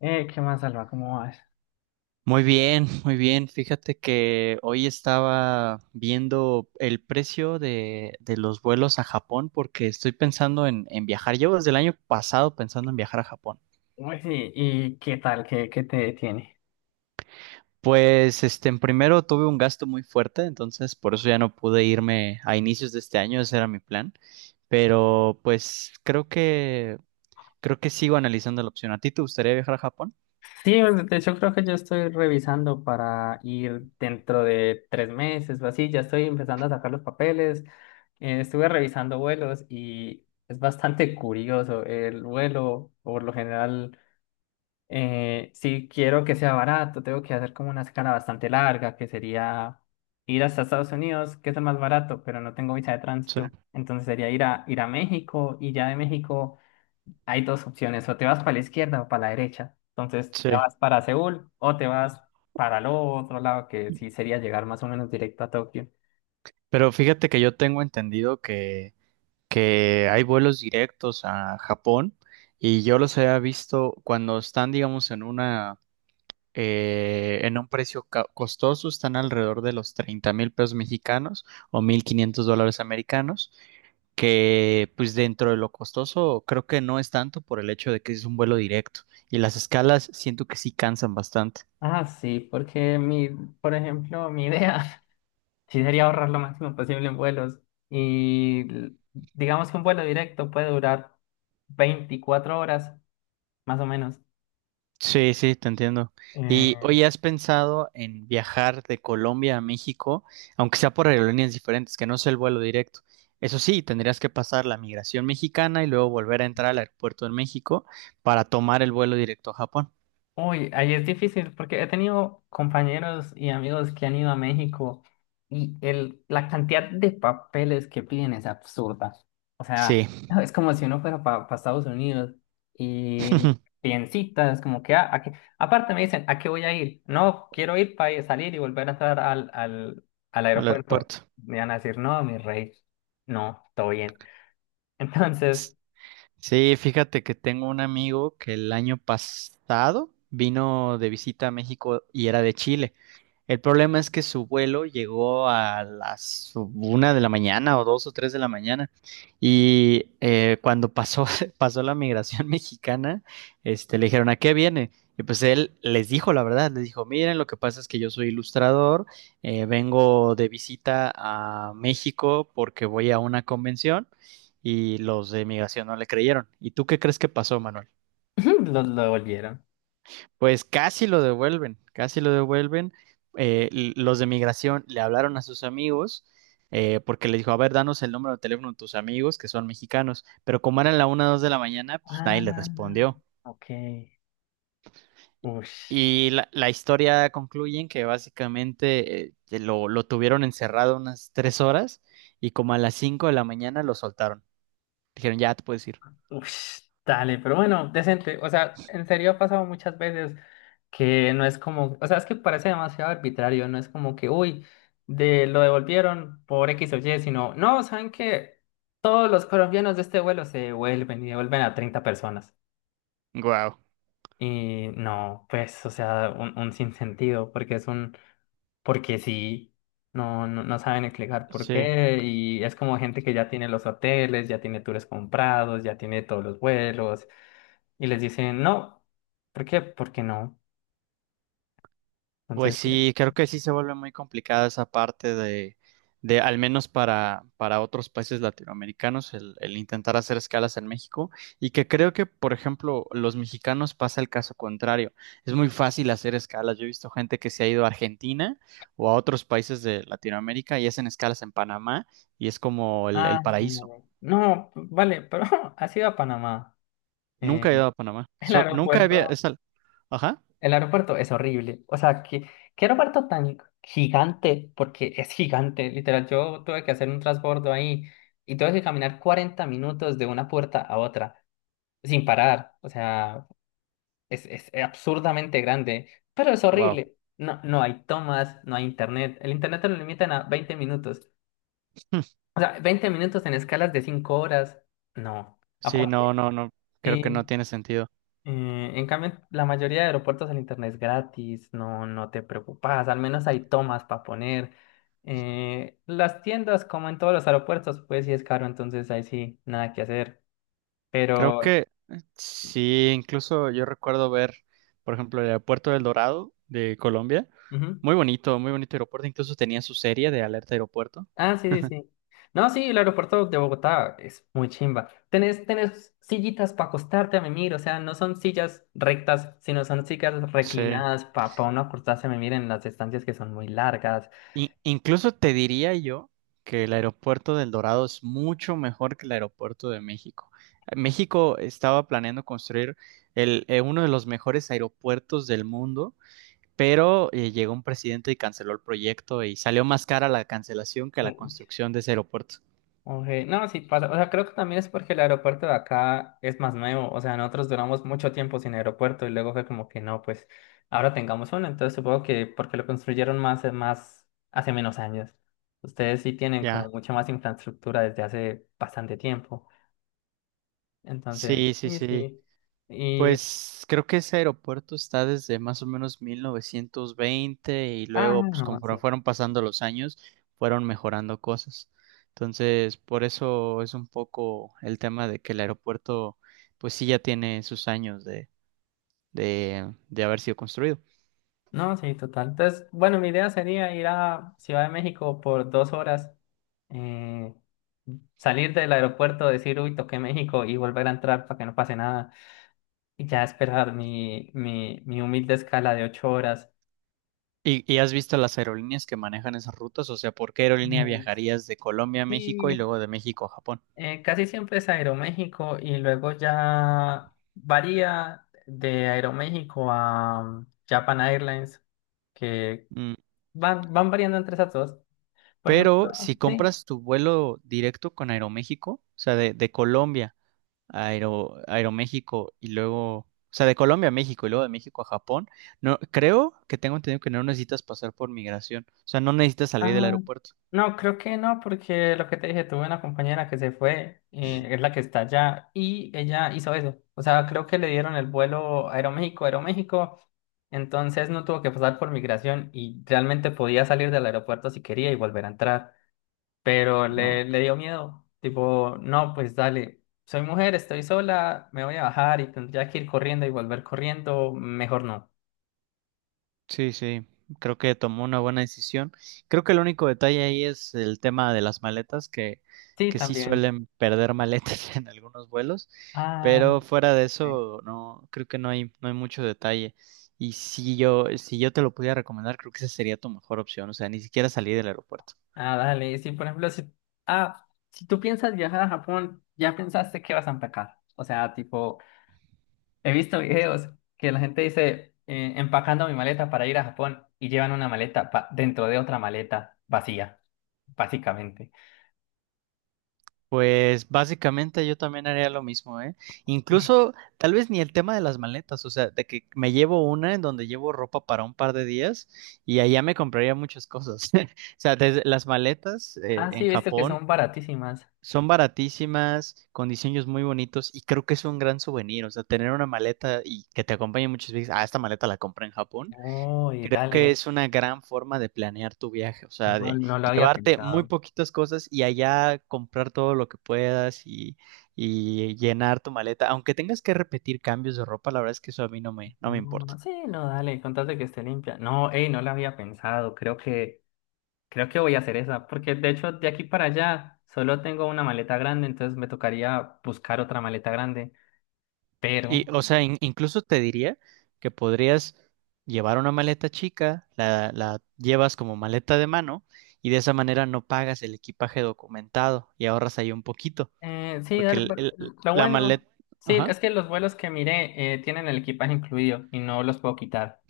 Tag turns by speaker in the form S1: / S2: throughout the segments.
S1: ¿Qué más, Alba? ¿Cómo vas?
S2: Muy bien, muy bien. Fíjate que hoy estaba viendo el precio de los vuelos a Japón porque estoy pensando en viajar. Llevo desde el año pasado pensando en viajar a Japón.
S1: Uy, sí, ¿y qué tal? ¿Qué te detiene?
S2: Pues, en primero tuve un gasto muy fuerte, entonces por eso ya no pude irme a inicios de este año, ese era mi plan. Pero, pues, creo que sigo analizando la opción. ¿A ti te gustaría viajar a Japón?
S1: Sí, pues, de hecho creo que yo estoy revisando para ir dentro de 3 meses o así. Ya estoy empezando a sacar los papeles. Estuve revisando vuelos y es bastante curioso. El vuelo, por lo general, si quiero que sea barato, tengo que hacer como una escala bastante larga, que sería ir hasta Estados Unidos, que es el más barato, pero no tengo visa de
S2: Sí,
S1: tránsito. Entonces sería ir a México y ya de México hay dos opciones, o te vas para la izquierda o para la derecha. Entonces, te
S2: sí.
S1: vas para Seúl o te vas para el otro lado, que sí sería llegar más o menos directo a Tokio.
S2: Pero fíjate que yo tengo entendido que hay vuelos directos a Japón y yo los había visto cuando están, digamos, en una en un precio costoso, están alrededor de los 30,000 pesos mexicanos o 1,500 dólares americanos, que pues dentro de lo costoso creo que no es tanto por el hecho de que es un vuelo directo y las escalas siento que sí cansan bastante.
S1: Ah, sí, porque mi, por ejemplo, mi idea sí sería ahorrar lo máximo posible en vuelos. Y l- digamos que un vuelo directo puede durar 24 horas, más o menos.
S2: Sí, sí, te entiendo. Y
S1: Eh,
S2: hoy has pensado en viajar de Colombia a México, aunque sea por aerolíneas diferentes, que no sea el vuelo directo. Eso sí, tendrías que pasar la migración mexicana y luego volver a entrar al aeropuerto de México para tomar el vuelo directo a Japón.
S1: Uy, ahí es difícil porque he tenido compañeros y amigos que han ido a México y la cantidad de papeles que piden es absurda. O sea,
S2: Sí,
S1: es como si uno fuera para Estados Unidos y piden citas, como que, ¿a qué? Aparte me dicen, ¿a qué voy a ir? No, quiero ir para salir y volver a entrar al
S2: al
S1: aeropuerto.
S2: aeropuerto.
S1: Me van a decir, no, mi rey, no, todo bien. Entonces,
S2: Sí, fíjate que tengo un amigo que el año pasado vino de visita a México y era de Chile. El problema es que su vuelo llegó a las 1 de la mañana o 2 o 3 de la mañana y cuando pasó, pasó la migración mexicana, le dijeron, ¿a qué viene? Y pues él les dijo la verdad, les dijo, miren, lo que pasa es que yo soy ilustrador, vengo de visita a México porque voy a una convención y los de migración no le creyeron. ¿Y tú qué crees que pasó, Manuel?
S1: lo devolvieron.
S2: Pues casi lo devuelven, casi lo devuelven. Los de migración le hablaron a sus amigos porque le dijo, a ver, danos el número de teléfono de tus amigos que son mexicanos. Pero como eran la 1 o 2 de la mañana, pues nadie le
S1: Ah,
S2: respondió.
S1: ok. Ush.
S2: Y la historia concluye en que básicamente que lo tuvieron encerrado unas 3 horas y como a las 5 de la mañana lo soltaron. Dijeron, ya te puedes ir.
S1: Ush, dale, pero bueno, decente. O sea, en serio ha pasado muchas veces que no es como, o sea, es que parece demasiado arbitrario, no es como que, uy, de lo devolvieron por X o Y, sino, no, saben que todos los colombianos de este vuelo se devuelven y devuelven a 30 personas.
S2: Wow.
S1: Y no, pues, o sea, un sinsentido, porque es un, porque sí, no, no, no saben explicar por
S2: Sí.
S1: qué, y es como gente que ya tiene los hoteles, ya tiene tours comprados, ya tiene todos los vuelos y les dicen no. ¿Por qué? Porque no.
S2: Pues
S1: Entonces,
S2: sí, creo que sí se vuelve muy complicada esa parte de al menos para otros países latinoamericanos, el intentar hacer escalas en México. Y que creo que, por ejemplo, los mexicanos pasa el caso contrario. Es muy fácil hacer escalas. Yo he visto gente que se ha ido a Argentina o a otros países de Latinoamérica y hacen escalas en Panamá y es como el, el
S1: pues, no,
S2: paraíso.
S1: no, no, vale, pero has ido a Panamá. Eh,
S2: Nunca he ido a Panamá.
S1: el
S2: Nunca había...
S1: aeropuerto,
S2: es al- Ajá.
S1: el aeropuerto es horrible. O sea, ¿qué aeropuerto tan gigante? Porque es gigante, literal. Yo tuve que hacer un transbordo ahí y tuve que caminar 40 minutos de una puerta a otra sin parar. O sea, es absurdamente grande, pero es
S2: Wow.
S1: horrible. No, no hay tomas, no hay internet. El internet te lo limitan a 20 minutos. O sea, 20 minutos en escalas de 5 horas, no.
S2: Sí, no,
S1: Aparte,
S2: no, no. Creo que
S1: sí.
S2: no tiene sentido.
S1: En cambio, la mayoría de aeropuertos el internet es gratis, no, no te preocupas, al menos hay tomas para poner. Las tiendas, como en todos los aeropuertos, pues sí es caro, entonces ahí sí, nada que hacer.
S2: Creo que
S1: Pero,
S2: sí, incluso yo recuerdo ver, por ejemplo, el aeropuerto del Dorado de Colombia.
S1: ujú.
S2: Muy bonito aeropuerto. Incluso tenía su serie de Alerta Aeropuerto.
S1: Ah, sí, sí, sí. No, sí, el aeropuerto de Bogotá es muy chimba. Tenés sillitas para acostarte a mimir, o sea, no son sillas rectas, sino son sillas
S2: Sí.
S1: reclinadas para uno acostarse a mimir en las estancias que son muy largas.
S2: Incluso te diría yo que el aeropuerto del Dorado es mucho mejor que el aeropuerto de México. México estaba planeando construir uno de los mejores aeropuertos del mundo, pero llegó un presidente y canceló el proyecto y salió más cara la cancelación que la construcción de ese aeropuerto.
S1: Ok, no, sí pasa. O sea, creo que también es porque el aeropuerto de acá es más nuevo. O sea, nosotros duramos mucho tiempo sin aeropuerto y luego fue como que no, pues ahora tengamos uno. Entonces supongo que porque lo construyeron más, hace menos años. Ustedes sí tienen como
S2: Ya.
S1: mucha más infraestructura desde hace bastante tiempo.
S2: Sí,
S1: Entonces,
S2: sí,
S1: sí,
S2: sí.
S1: sí. Y,
S2: Pues creo que ese aeropuerto está desde más o menos 1920 y
S1: ah,
S2: luego, pues
S1: no, sí.
S2: conforme fueron pasando los años, fueron mejorando cosas. Entonces, por eso es un poco el tema de que el aeropuerto, pues sí, ya tiene sus años de, de haber sido construido.
S1: No, sí, total. Entonces, bueno, mi idea sería ir a Ciudad de México por 2 horas, eh, salir del aeropuerto, decir, uy, toqué México y volver a entrar para que no pase nada y ya esperar mi humilde escala de 8 horas.
S2: ¿Y has visto las aerolíneas que manejan esas rutas? O sea, ¿por qué aerolínea
S1: Mm,
S2: viajarías de Colombia a México y
S1: Sí,
S2: luego de México a Japón?
S1: casi siempre es Aeroméxico y luego ya varía de Aeroméxico a Japan Airlines, que van variando entre esas dos. Por
S2: Pero
S1: ejemplo,
S2: si
S1: sí.
S2: compras tu vuelo directo con Aeroméxico, o sea, de Colombia a Aero- Aeroméxico y luego, o sea, de Colombia a México y luego de México a Japón, no, creo que tengo entendido que no necesitas pasar por migración, o sea, no necesitas salir del
S1: Ah,
S2: aeropuerto,
S1: no, creo que no, porque lo que te dije, tuve una compañera que se fue, es la que está allá, y ella hizo eso. O sea, creo que le dieron el vuelo Aeroméxico, Aeroméxico, entonces no tuvo que pasar por migración y realmente podía salir del aeropuerto si quería y volver a entrar. Pero
S2: ¿no?
S1: le dio miedo, tipo, no, pues dale, soy mujer, estoy sola, me voy a bajar y tendría que ir corriendo y volver corriendo, mejor no.
S2: Sí, sí, creo que tomó una buena decisión. Creo que el único detalle ahí es el tema de las maletas, que,
S1: Sí,
S2: sí
S1: también.
S2: suelen perder maletas en algunos vuelos,
S1: Ah,
S2: pero fuera de
S1: sí.
S2: eso, no, creo que no hay mucho detalle. Y si yo te lo pudiera recomendar, creo que esa sería tu mejor opción, o sea, ni siquiera salir del aeropuerto.
S1: Ah, dale, sí, por ejemplo, si tú piensas viajar a Japón, ya pensaste que vas a empacar. O sea, tipo, he visto videos que la gente dice, empacando mi maleta para ir a Japón y llevan una maleta dentro de otra maleta vacía, básicamente.
S2: Pues básicamente yo también haría lo mismo, ¿eh? Incluso tal vez ni el tema de las maletas, o sea, de que me llevo una en donde llevo ropa para un par de días y allá me compraría muchas cosas. O sea, desde las maletas
S1: Ah, sí,
S2: en
S1: he visto que
S2: Japón
S1: son baratísimas.
S2: son baratísimas, con diseños muy bonitos y creo que es un gran souvenir, o sea, tener una maleta y que te acompañe en muchos viajes, ah, esta maleta la compré en Japón,
S1: Uy,
S2: que
S1: dale,
S2: es una gran forma de planear tu viaje, o sea,
S1: no,
S2: de
S1: no lo había
S2: llevarte muy
S1: pensado.
S2: poquitas cosas y allá comprar todo lo que puedas y llenar tu maleta, aunque tengas que repetir cambios de ropa, la verdad es que eso a mí no me importa.
S1: No, sí, no, dale, contate que esté limpia. No, ey, no lo había pensado, creo que... Creo que voy a hacer esa, porque de hecho de aquí para allá solo tengo una maleta grande, entonces me tocaría buscar otra maleta grande.
S2: Y,
S1: Pero,
S2: o sea, incluso te diría que podrías llevar una maleta chica, la llevas como maleta de mano y de esa manera no pagas el equipaje documentado y ahorras ahí un poquito,
S1: sí,
S2: porque
S1: dale, pues, lo
S2: la
S1: bueno,
S2: maleta...
S1: sí,
S2: Ajá.
S1: es que los vuelos que miré tienen el equipaje incluido y no los puedo quitar.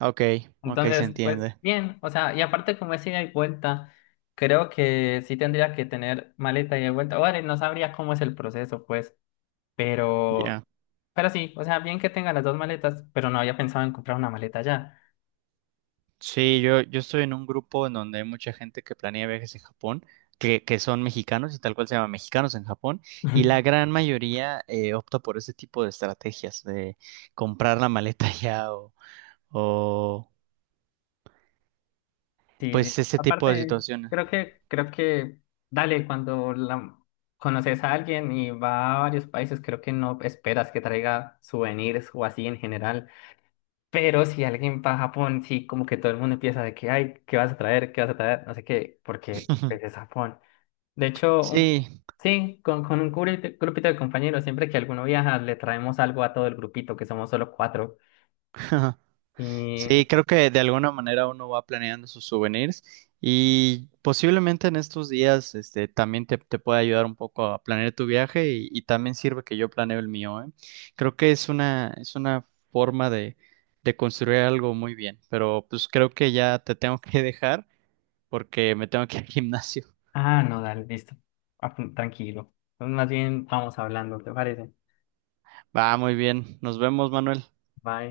S2: Ok, ok, se
S1: Entonces, pues
S2: entiende.
S1: bien, o sea, y aparte como es ida y vuelta, creo que sí tendría que tener maleta ida y vuelta. Vale, no sabría cómo es el proceso, pues,
S2: Ya.
S1: pero, pero sí, o sea, bien que tenga las dos maletas, pero no había pensado en comprar una maleta ya.
S2: Sí, yo estoy en un grupo en donde hay mucha gente que planea viajes en Japón, que son mexicanos y tal cual se llama Mexicanos en Japón, y la gran mayoría opta por ese tipo de estrategias, de comprar la maleta ya o, o
S1: Sí, sí.
S2: pues ese tipo de
S1: Aparte,
S2: situaciones.
S1: creo que, dale, cuando conoces a alguien y va a varios países, creo que no esperas que traiga souvenirs o así en general. Pero si alguien va a Japón, sí, como que todo el mundo empieza de que, ay, ¿qué vas a traer? ¿Qué vas a traer? No sé qué, porque pues, es Japón. De hecho,
S2: Sí,
S1: sí, con un grupito, grupito de compañeros, siempre que alguno viaja, le traemos algo a todo el grupito, que somos solo cuatro.
S2: Sí, creo que de alguna manera uno va planeando sus souvenirs y posiblemente en estos días este, también te puede ayudar un poco a planear tu viaje y también sirve que yo planeo el mío, ¿eh? Creo que es una forma de construir algo muy bien, pero pues creo que ya te tengo que dejar porque me tengo que ir al gimnasio.
S1: Ah, no, dale, listo. Tranquilo. Entonces, más bien vamos hablando, ¿te parece?
S2: Va, muy bien. Nos vemos, Manuel.
S1: Bye.